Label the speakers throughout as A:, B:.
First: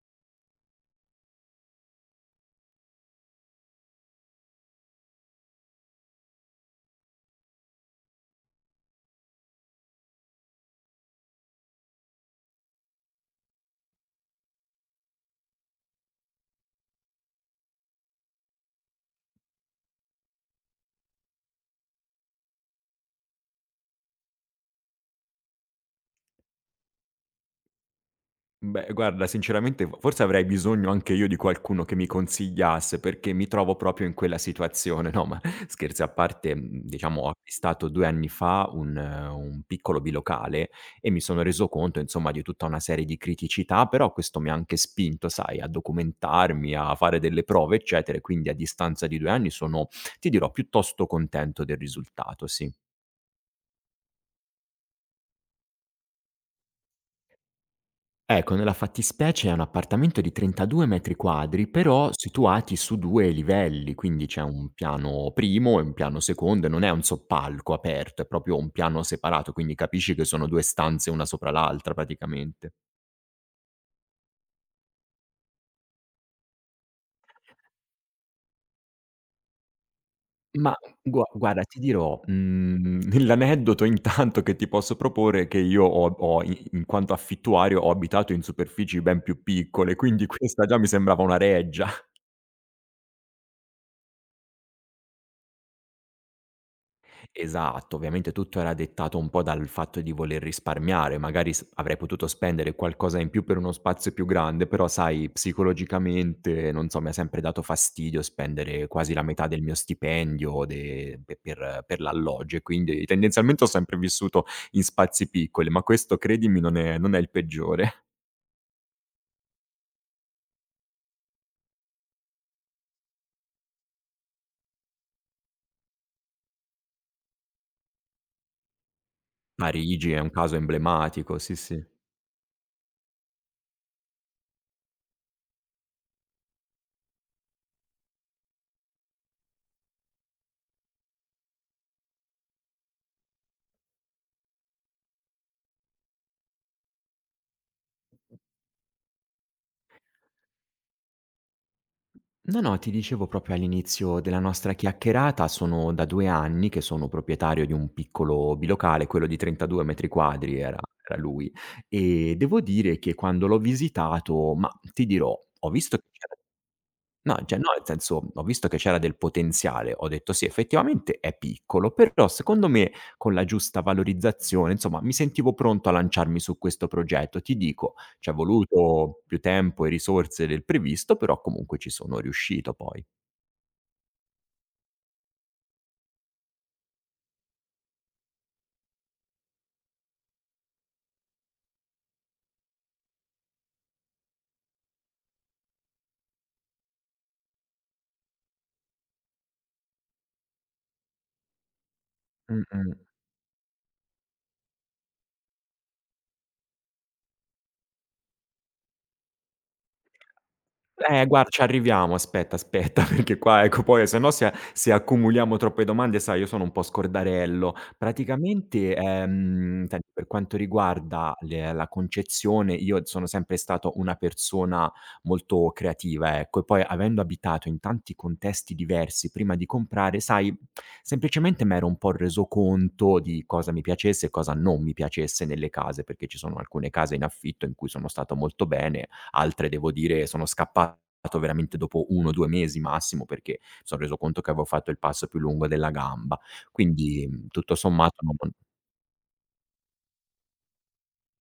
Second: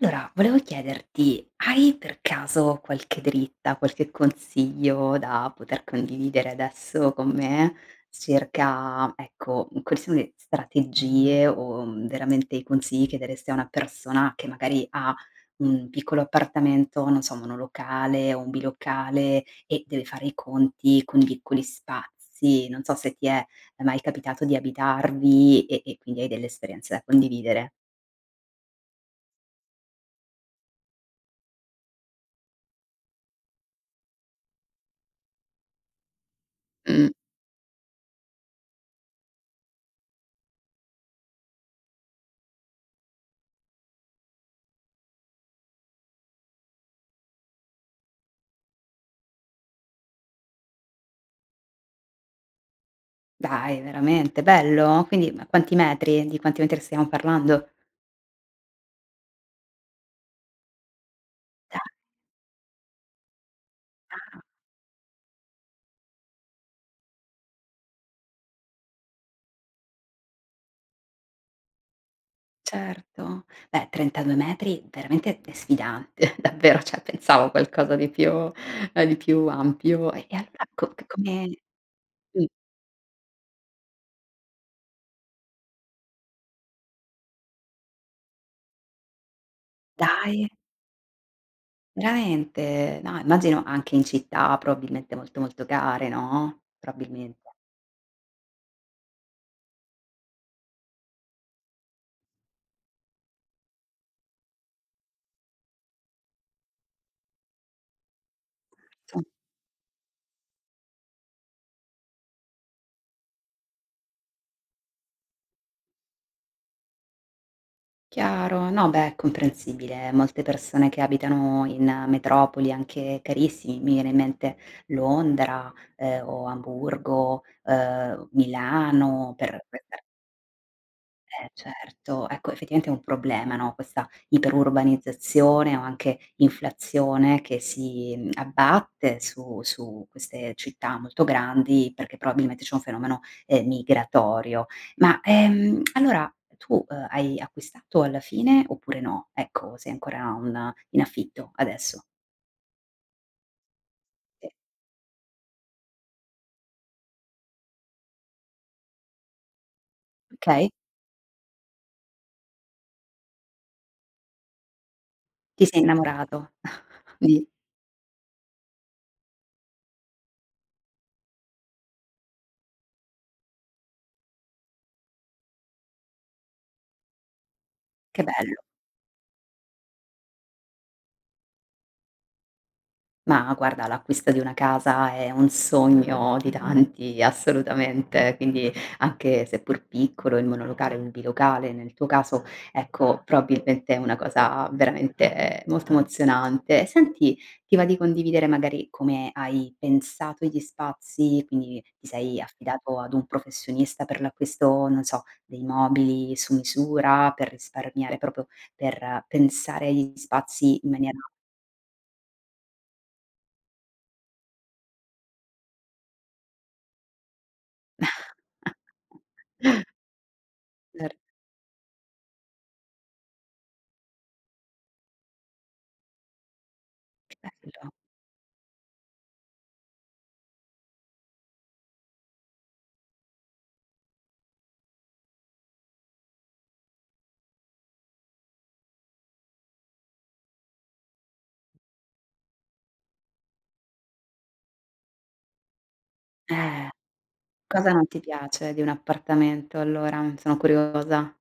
A: Allora, volevo chiederti, hai per caso qualche dritta, qualche consiglio da poter condividere adesso con me circa, ecco, quali sono le strategie o veramente i consigli che daresti a una persona che magari ha un piccolo appartamento, non so, monolocale o un bilocale e deve fare i conti con piccoli spazi? Non so se ti è mai capitato di abitarvi e quindi hai delle esperienze da condividere.
B: Beh, guarda, sinceramente f forse avrei bisogno anche io di qualcuno che mi consigliasse, perché mi trovo proprio in quella situazione. No, ma scherzi a parte,
A: Mm.
B: diciamo ho acquistato 2 anni fa un piccolo bilocale e mi sono reso conto, insomma, di tutta una serie di criticità, però questo mi ha anche spinto, sai, a documentarmi, a fare delle prove, eccetera, e quindi a distanza di 2 anni sono, ti dirò, piuttosto contento del risultato, sì.
A: Dai, veramente, bello? Quindi ma quanti metri di quanti metri stiamo parlando?
B: Ecco, nella fattispecie è un appartamento di 32 metri quadri,
A: Dai.
B: però situati su 2 livelli, quindi
A: Ah,
B: c'è un piano primo e un piano secondo e non è un soppalco aperto, è proprio un piano separato, quindi capisci che sono 2 stanze una sopra l'altra praticamente.
A: certo. Beh, 32 metri veramente è sfidante, davvero, cioè pensavo a qualcosa di più ampio. E allora
B: Ma
A: co c
B: gua
A: come
B: guarda ti dirò,
A: mh,
B: l'aneddoto intanto che ti posso proporre è che io ho ho i in quanto affittuario ho abitato in superfici ben più piccole, quindi
A: dai,
B: questa già mi sembrava una reggia.
A: veramente? No, immagino anche in città probabilmente molto, molto care, no, probabilmente.
B: Esatto, ovviamente tutto era dettato un po' dal fatto di voler risparmiare, magari s avrei potuto spendere qualcosa in più per uno spazio più grande, però sai psicologicamente, non so, mi ha sempre dato fastidio spendere quasi la metà del mio stipendio de pe per l'alloggio e quindi tendenzialmente ho sempre vissuto in spazi piccoli, ma questo credimi non è il peggiore.
A: Chiaro, no beh, è comprensibile. Molte persone che abitano in metropoli anche carissimi, mi viene in mente Londra, o Amburgo, Milano per
B: Parigi è un caso emblematico,
A: eh
B: sì, sì.
A: certo, ecco effettivamente è un problema, no, questa iperurbanizzazione o anche inflazione che si, abbatte su queste città molto grandi, perché probabilmente c'è un fenomeno, migratorio. Ma, allora tu, hai acquistato alla fine oppure no? Ecco, sei ancora un in affitto adesso?
B: No, no, ti dicevo proprio all'inizio della
A: Sì.
B: nostra chiacchierata, sono da 2 anni che sono proprietario di un piccolo bilocale, quello di 32 metri quadri
A: Okay.
B: era lui, e devo dire che quando l'ho visitato, mah, ti dirò,
A: Ti
B: ho
A: sei
B: visto che c'era.
A: innamorato?
B: No,
A: Di
B: cioè no, nel senso, ho visto che c'era del potenziale, ho detto: "Sì, effettivamente è piccolo", però secondo me con la giusta valorizzazione, insomma, mi sentivo pronto a lanciarmi su questo progetto. Ti dico,
A: che
B: c'è
A: bello.
B: voluto più tempo e risorse del previsto, però comunque ci sono riuscito poi.
A: Ma guarda, l'acquisto di una casa è un sogno di tanti, assolutamente, quindi anche seppur piccolo, il monolocale, un bilocale, nel tuo caso, ecco, probabilmente è una cosa veramente molto emozionante. Senti, ti va di condividere magari come hai pensato gli spazi, quindi ti sei affidato
B: Mh-mh.
A: ad un professionista per l'acquisto, non so, dei mobili su misura, per risparmiare, proprio per pensare agli spazi in maniera
B: Guarda, ci arriviamo, aspetta, aspetta, perché qua ecco poi se no se accumuliamo troppe domande, sai io sono un po' scordarello. Praticamente, senti per quanto
A: certo,
B: riguarda le la concezione, io sono sempre stato una persona molto creativa, ecco, e poi avendo abitato in
A: bello.
B: tanti contesti diversi prima di comprare, sai, semplicemente m'ero un po' reso conto di cosa mi piacesse e cosa non mi piacesse nelle case, perché ci sono alcune case in affitto in cui sono stato molto bene, altre devo dire sono scappato veramente dopo 1, 2 mesi massimo, perché mi son reso conto che avevo fatto il passo più lungo della gamba.
A: Eh,
B: Quindi, tutto
A: cosa non
B: sommato
A: ti
B: non
A: piace di un appartamento allora? Mm, sono curiosa.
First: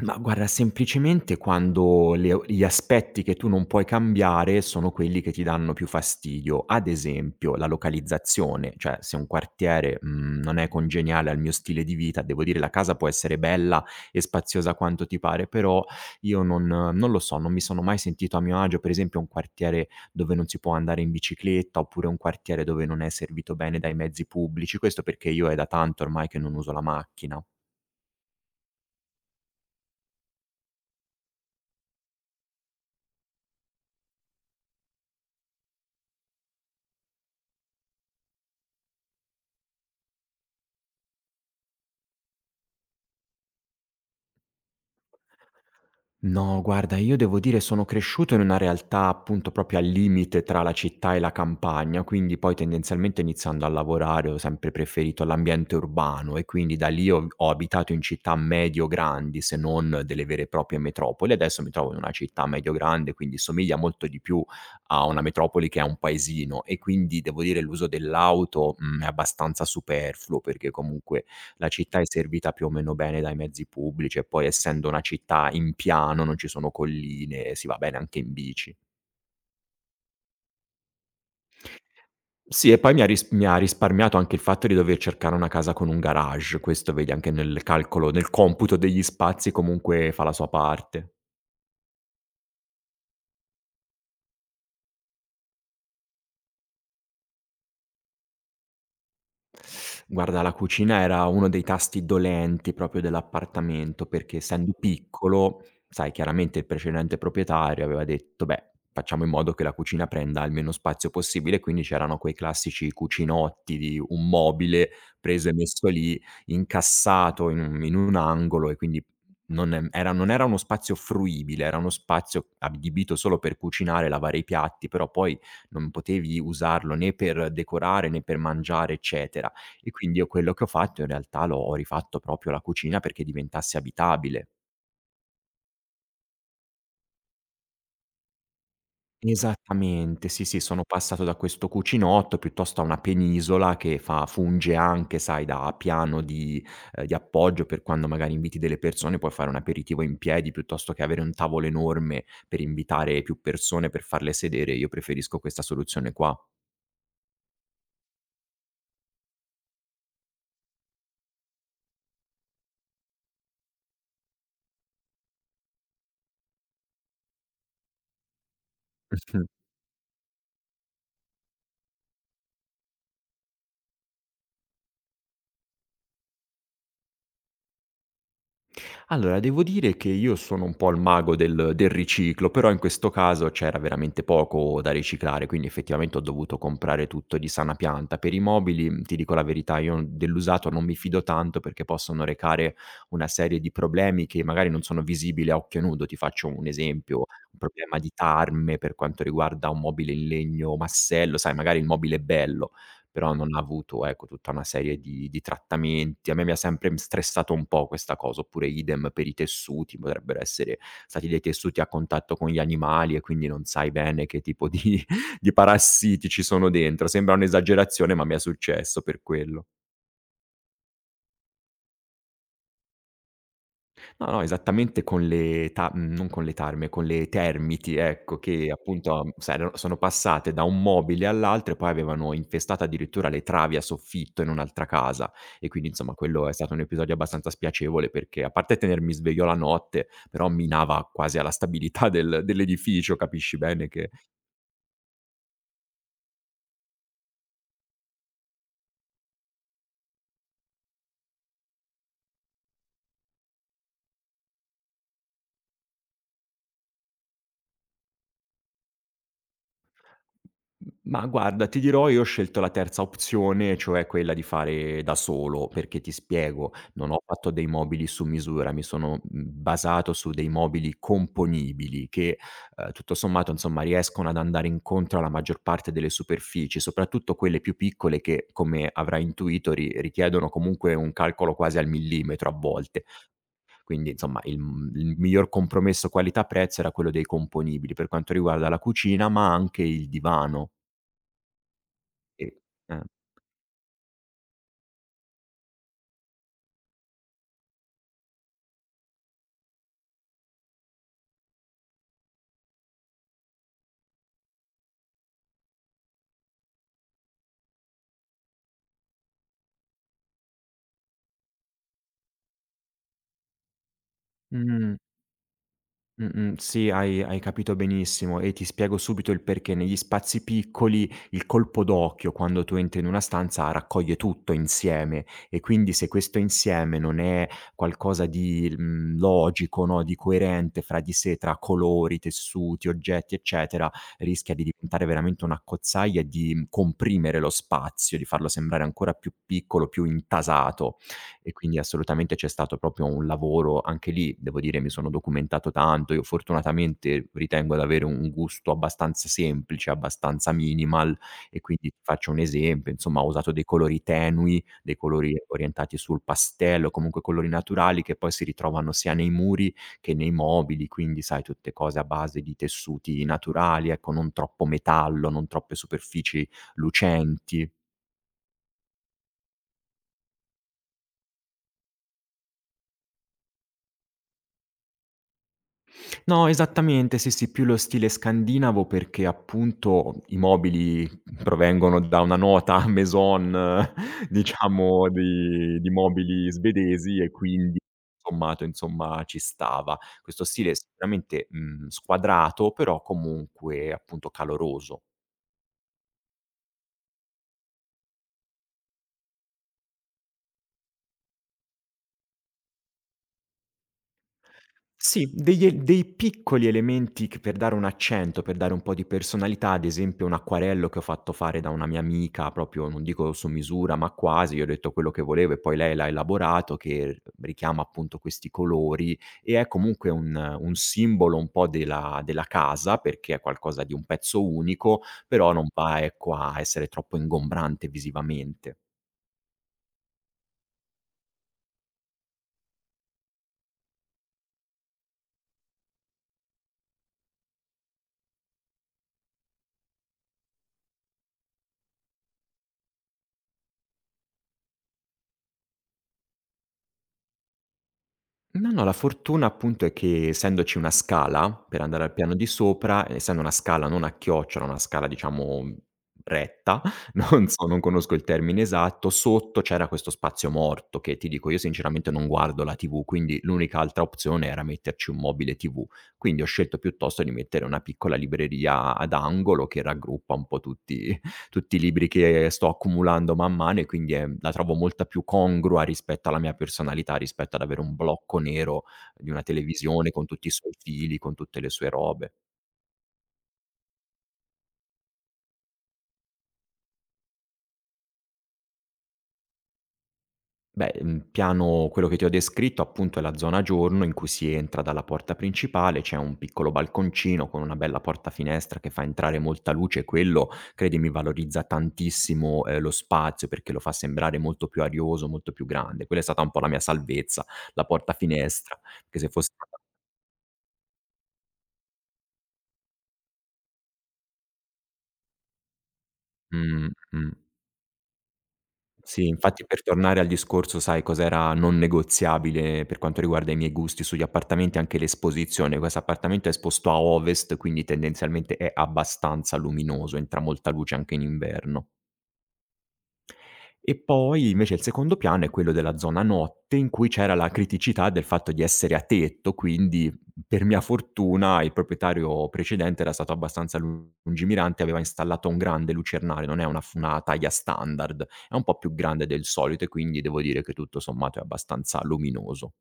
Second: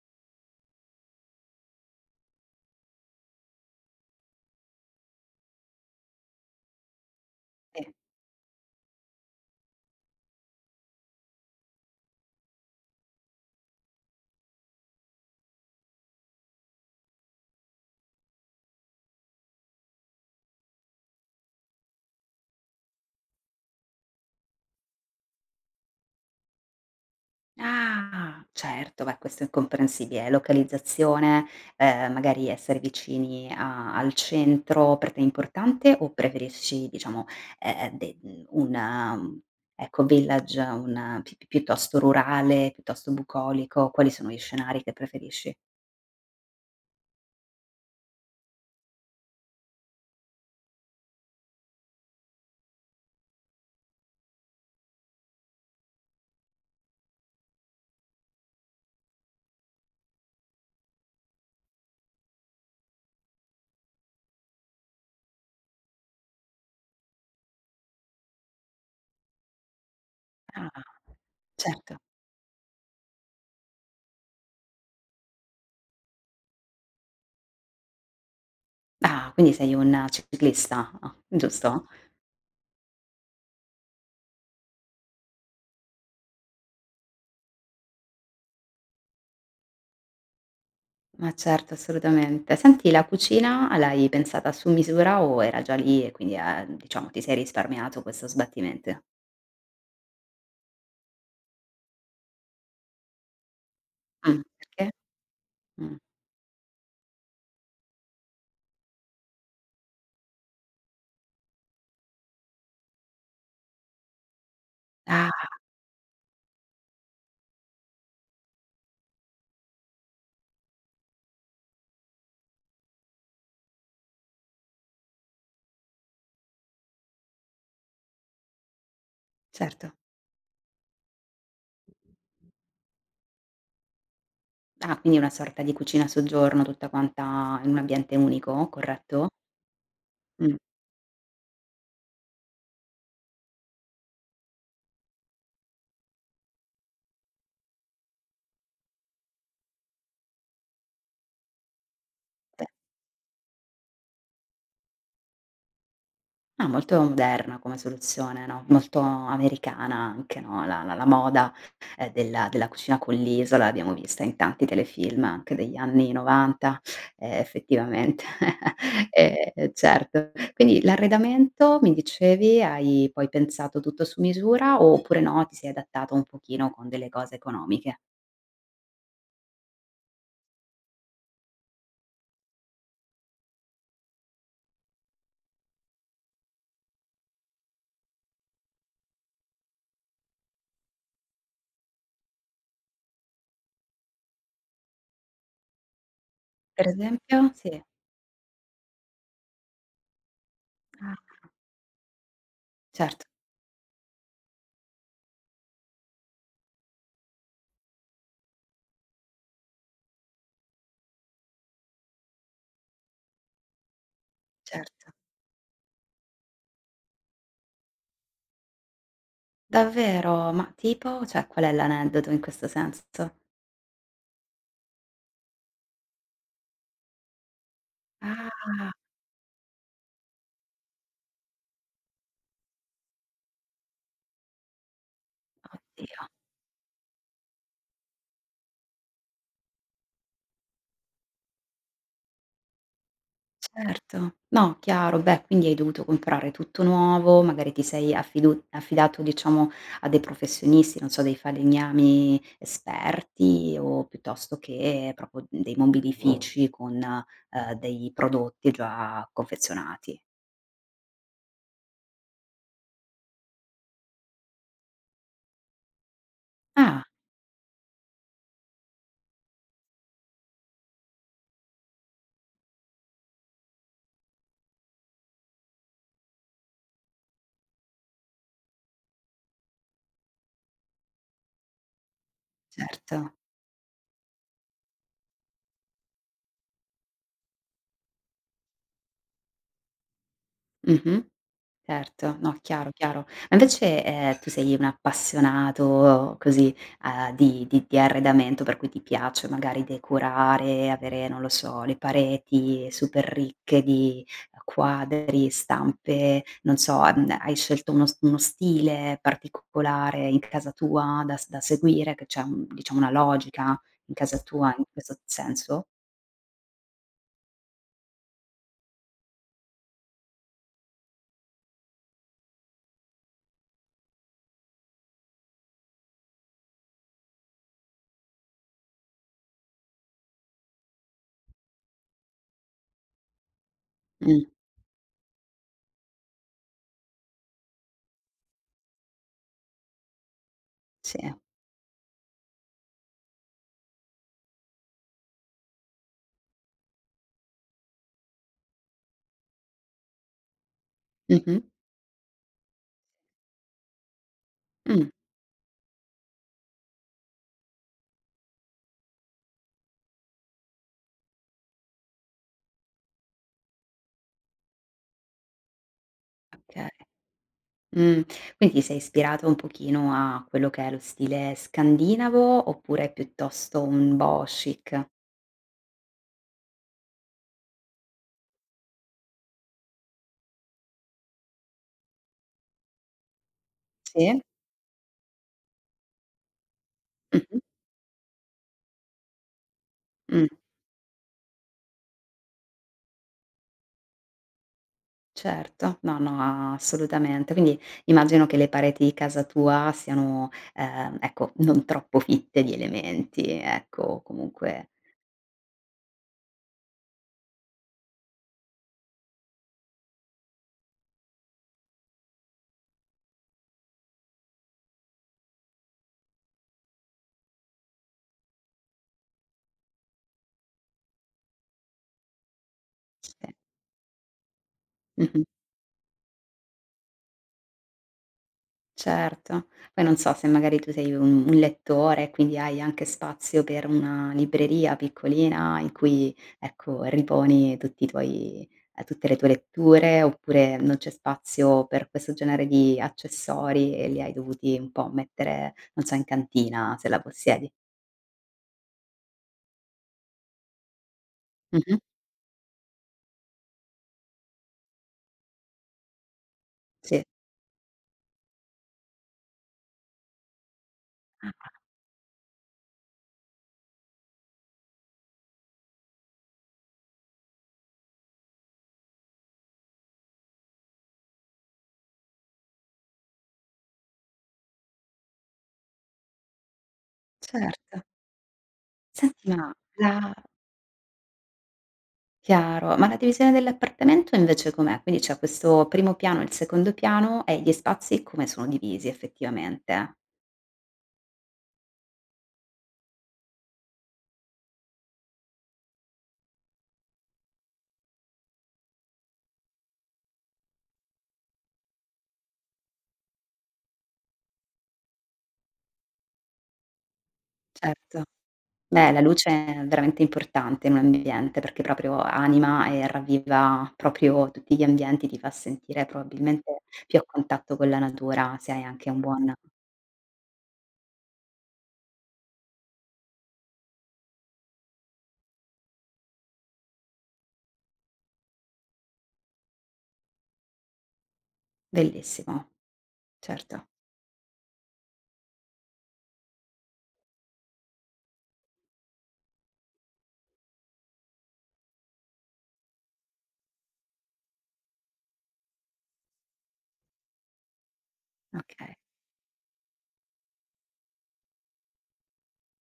B: Ma guarda, semplicemente quando le o gli aspetti che tu non puoi cambiare sono quelli che ti danno più fastidio. Ad esempio, la
A: Sì.
B: localizzazione, cioè se un quartiere, non è congeniale al mio stile di vita, devo dire la casa può essere bella e spaziosa quanto ti pare, però io non lo so, non mi sono mai sentito a mio agio. Per esempio un quartiere dove non si può andare in bicicletta, oppure un quartiere dove non è servito bene dai mezzi pubblici. Questo perché io è da tanto ormai che non uso la macchina.
A: Ah, certo, beh questo è comprensibile. Localizzazione, magari essere vicini a al centro per te è importante o preferisci diciamo, una ecco village, un piuttosto rurale, piuttosto bucolico? Quali sono gli scenari che preferisci?
B: No, guarda, io devo dire sono cresciuto in una realtà appunto proprio al limite tra la città e la campagna, quindi poi tendenzialmente iniziando a lavorare ho sempre preferito l'ambiente urbano e quindi da lì ho abitato in città medio-grandi, se non delle vere e proprie metropoli. Adesso mi trovo in una città medio-grande, quindi somiglia molto di più a una metropoli che a un paesino e quindi devo dire l'uso dell'auto, è abbastanza superfluo
A: Ah,
B: perché comunque la
A: certo.
B: città è servita più o meno bene dai mezzi pubblici e poi essendo una città in piano non ci sono colline, si va bene anche in bici.
A: Ah, quindi sei un ciclista, ah, giusto?
B: Sì e poi mi ha risparmiato anche il fatto di dover cercare una casa con un garage, questo vedi anche nel computo degli spazi comunque fa la sua parte.
A: Ma certo, assolutamente. Senti, la cucina l'hai pensata su misura o era già lì e quindi, diciamo ti sei risparmiato questo sbattimento?
B: Guarda, la cucina era uno dei tasti dolenti proprio dell'appartamento, perché essendo
A: Perché?
B: piccolo,
A: Mh.
B: sai chiaramente il precedente proprietario aveva detto: "Beh, facciamo in modo che la cucina prenda il meno spazio possibile", quindi c'erano quei classici cucinotti di un mobile
A: Ah,
B: preso e messo lì, incassato in un angolo e quindi non era uno spazio fruibile, era uno spazio adibito solo per cucinare, lavare i piatti, però poi non potevi usarlo né per decorare né per mangiare, eccetera. E
A: certo.
B: quindi io quello che ho fatto in realtà l'ho ho rifatto proprio la cucina perché diventasse abitabile.
A: Ah, quindi una sorta di cucina a soggiorno tutta quanta in un ambiente unico, corretto?
B: Esattamente, sì,
A: Mh.
B: sì, sono passato da questo cucinotto piuttosto a una penisola che fa funge anche, sai, da piano di appoggio per quando magari inviti delle persone, puoi fare un aperitivo in piedi piuttosto che avere un tavolo enorme per invitare più persone, per farle sedere. Io preferisco questa soluzione qua.
A: Ah, molto moderna come soluzione, no, molto americana anche, no, la moda, della della cucina con l'isola l'abbiamo vista in tanti telefilm anche degli anni '90, effettivamente. Certo. Quindi l'arredamento, mi dicevi, hai poi pensato tutto su misura oppure no, ti sei adattato un pochino con delle cose economiche?
B: Allora, devo dire che io sono un po' il mago del riciclo, però in questo caso c'era veramente poco da riciclare, quindi effettivamente ho dovuto comprare tutto di sana pianta. Per i mobili, ti dico la verità, io dell'usato non mi fido tanto perché possono recare una serie di problemi che magari non sono visibili a occhio nudo. Ti faccio un
A: Per
B: esempio:
A: esempio?
B: un
A: Sì.
B: problema di tarme per quanto riguarda un mobile in legno
A: Ah,
B: massello, sai magari il mobile è bello,
A: certo,
B: però non ha avuto, ecco, tutta una serie di trattamenti. A me mi ha sempre, stressato un po' questa cosa, oppure idem per i tessuti, potrebbero essere stati dei tessuti a contatto con gli animali e quindi non sai bene che tipo di
A: certo.
B: di parassiti ci sono dentro. Sembra un'esagerazione, ma mi è successo per quello.
A: Davvero? Ma tipo? Cioè, qual è l'aneddoto in questo senso?
B: No, no, esattamente con le ta mhmm, non con le tarme, con le termiti, ecco, che
A: Ah.
B: appunto, sai, erano sono passate da un mobile all'altro e poi avevano infestato addirittura le travi a soffitto in un'altra casa. E quindi insomma
A: Oddio,
B: quello è stato un episodio abbastanza spiacevole perché, a parte tenermi sveglio la notte, però minava quasi alla stabilità dell'edificio, capisci bene che.
A: certo. No, chiaro. Beh, quindi hai dovuto comprare tutto nuovo, magari ti sei affidu affidato, diciamo, a dei professionisti, non so, dei falegnami esperti o piuttosto che proprio dei mobilifici con, dei prodotti già confezionati.
B: Ma guarda, ti dirò, io ho scelto la terza opzione, cioè quella di fare da solo, perché ti spiego,
A: Ah,
B: non ho fatto dei mobili su misura, mi sono basato su dei mobili componibili che, tutto sommato, insomma, riescono ad andare incontro alla maggior parte delle superfici, soprattutto quelle più piccole che, come avrai intuito, ri richiedono comunque un calcolo quasi al millimetro a volte.
A: certo.
B: Quindi, insomma, il miglior compromesso qualità prezzo era quello dei componibili, per quanto riguarda la cucina, ma anche il divano.
A: Mh-mh. Certo,
B: Sì,
A: no, chiaro,
B: eh.
A: chiaro. Ma invece, tu sei un appassionato così, di arredamento, per cui ti piace magari decorare, avere, non lo so, le pareti super ricche di quadri, stampe, non so, hai scelto uno stile particolare in casa tua da seguire, che c'è un diciamo una logica in casa tua in
B: Mh,
A: questo senso?
B: mh-mh, sì, hai capito benissimo e ti spiego subito il perché. Negli spazi piccoli il colpo d'occhio, quando tu entri in una stanza, raccoglie tutto insieme e quindi se questo insieme non è qualcosa di, logico, no, di coerente fra di sé, tra colori, tessuti, oggetti, eccetera,
A: Mh,
B: rischia di diventare veramente un'accozzaglia e di comprimere lo spazio, di farlo sembrare ancora più piccolo, più intasato.
A: sì.
B: E quindi assolutamente c'è stato proprio un lavoro anche lì, devo dire mi sono documentato tanto. Io fortunatamente ritengo ad avere un gusto abbastanza semplice, abbastanza minimal
A: Mh-mh.
B: e quindi ti faccio un esempio, insomma ho usato dei colori tenui, dei
A: Mh,
B: colori orientati sul pastello, comunque colori naturali che poi si ritrovano sia nei muri che nei mobili, quindi sai tutte cose a base di tessuti naturali, ecco non troppo metallo, non troppe superfici
A: okay.
B: lucenti.
A: Mh, quindi ti sei ispirato un pochino a quello che è lo stile scandinavo, oppure piuttosto un boho chic?
B: No, esattamente, sì, sì, più lo stile scandinavo perché appunto i mobili provengono da una nota maison,
A: Sì?
B: diciamo di mobili svedesi e
A: Mh-mh,
B: quindi sommato, insomma, ci stava. Questo
A: mh,
B: stile è sicuramente, squadrato, però comunque appunto caloroso.
A: certo, no, no, assolutamente. Quindi immagino che le pareti di casa tua siano, ecco, non troppo fitte di elementi, ecco, comunque
B: Sì, degli e dei piccoli elementi che per dare un accento, per dare un po' di personalità, ad esempio un acquarello che ho fatto fare da una mia amica, proprio non dico su misura, ma quasi, io ho detto quello che volevo e poi lei l'ha elaborato, che richiama appunto questi colori e è comunque un simbolo un po' della casa, perché è
A: sì.
B: qualcosa di un pezzo unico,
A: Mh-mh.
B: però non va, ecco, a essere troppo ingombrante visivamente.
A: Certo. Poi non so se magari tu sei un lettore, quindi hai anche spazio per una libreria piccolina in cui, ecco, riponi tutti i tuoi tutte le tue letture, oppure non c'è spazio per questo genere di accessori e li hai dovuti un po' mettere, non so, in cantina, se la possiedi.
B: No, no, la fortuna appunto è che essendoci una scala per
A: Mh-mh.
B: andare al piano di sopra, essendo una scala non a chiocciola, una scala diciamo retta,
A: Sì.
B: non so, non conosco il termine esatto, sotto c'era questo spazio morto che ti dico io
A: Ah,
B: sinceramente non guardo la TV, quindi l'unica altra opzione era metterci un mobile TV. Quindi ho scelto piuttosto di mettere una piccola libreria ad angolo che raggruppa un po' tutti i libri che sto accumulando man mano e quindi è la trovo molta più congrua rispetto alla mia personalità, rispetto ad avere un
A: certo.
B: blocco nero di una
A: Senti, ma
B: televisione con
A: la
B: tutti i suoi fili, con tutte le sue robe.
A: chiaro, ma la divisione dell'appartamento invece com'è? Quindi c'è questo primo piano e il secondo piano e gli spazi come sono divisi effettivamente?
B: Beh, piano quello che ti ho descritto appunto è la zona giorno in cui si entra dalla porta principale, c'è un piccolo balconcino con una bella porta finestra che fa entrare molta luce, quello credimi valorizza tantissimo, lo spazio perché lo fa sembrare molto più arioso, molto più grande. Quella è stata un po' la mia salvezza, la porta
A: Certo.
B: finestra,
A: Beh,
B: perché
A: la
B: se
A: luce
B: fosse stata
A: è veramente importante in un ambiente perché proprio anima e ravviva proprio tutti gli ambienti, ti fa sentire probabilmente più a
B: mh.
A: contatto con la natura se hai anche un
B: Sì,
A: buon
B: infatti per tornare al discorso, sai cos'era non negoziabile per quanto riguarda i miei gusti sugli appartamenti? Anche l'esposizione. Questo appartamento è esposto a ovest, quindi tendenzialmente è abbastanza luminoso, entra molta luce anche in inverno.
A: bellissimo, certo,
B: E poi invece il secondo piano è quello della zona notte in cui c'era la criticità del fatto di essere a tetto, quindi per mia fortuna il proprietario precedente era stato abbastanza lungimirante, aveva installato un grande lucernario, non è una f una taglia standard, è un po' più
A: okay.
B: grande del solito e quindi devo dire che tutto sommato è abbastanza luminoso.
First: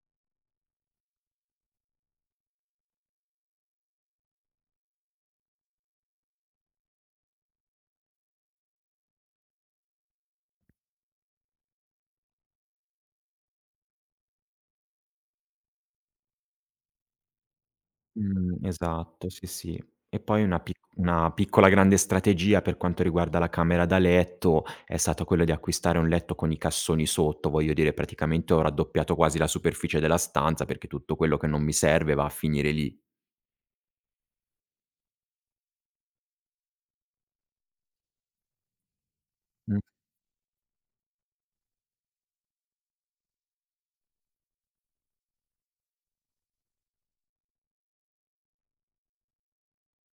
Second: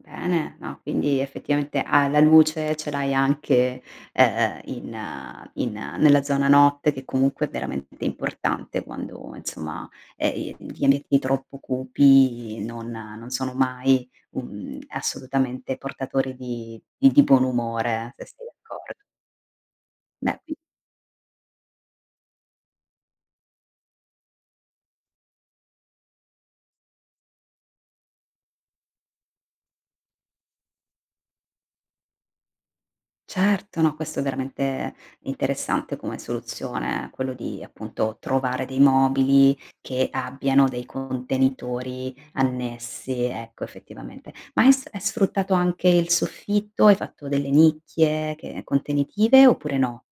A: Bene, no, quindi effettivamente, ah, la luce ce l'hai anche, in nella zona notte che comunque è veramente importante quando insomma, i gli ambienti troppo cupi non non sono mai, assolutamente portatori di buon umore, se sei d'accordo.
B: Esatto, sì, sì. E
A: Beh
B: poi una piccola grande strategia per quanto riguarda la camera da letto è stata quella di acquistare un letto con i cassoni sotto, voglio dire praticamente ho raddoppiato quasi la superficie della stanza perché tutto quello che non mi serve va a finire lì.
A: certo, no, questo è veramente interessante come soluzione, quello di appunto trovare dei mobili che abbiano dei contenitori annessi, ecco effettivamente. Ma hai sfruttato anche il soffitto? Hai fatto delle nicchie che contenitive oppure no?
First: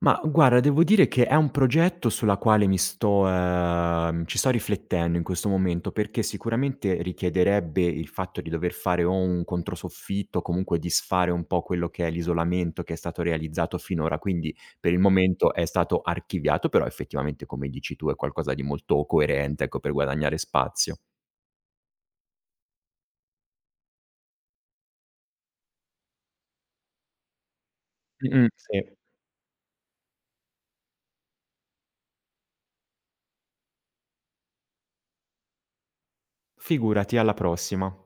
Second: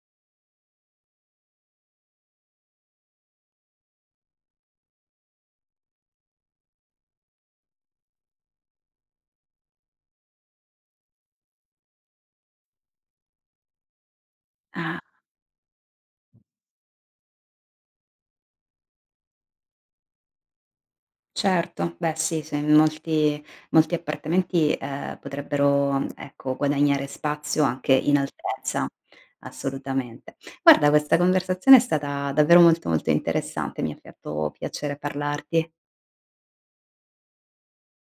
B: Ma guarda, devo dire che è un progetto sulla quale mi sto ci sto riflettendo in questo momento, perché sicuramente richiederebbe il fatto di dover fare o un controsoffitto, o comunque disfare un po' quello che è l'isolamento che è stato realizzato finora. Quindi per il momento è stato archiviato, però effettivamente, come dici tu, è qualcosa di molto coerente, ecco, per guadagnare spazio.
A: Certo, beh sì, se in molti appartamenti, potrebbero, mm, ecco, guadagnare spazio anche in
B: Mh-mh, sì.
A: altezza, assolutamente. Guarda, questa conversazione è stata davvero molto, molto interessante, mi ha fatto piacere parlarti.
B: Figurati, alla prossima.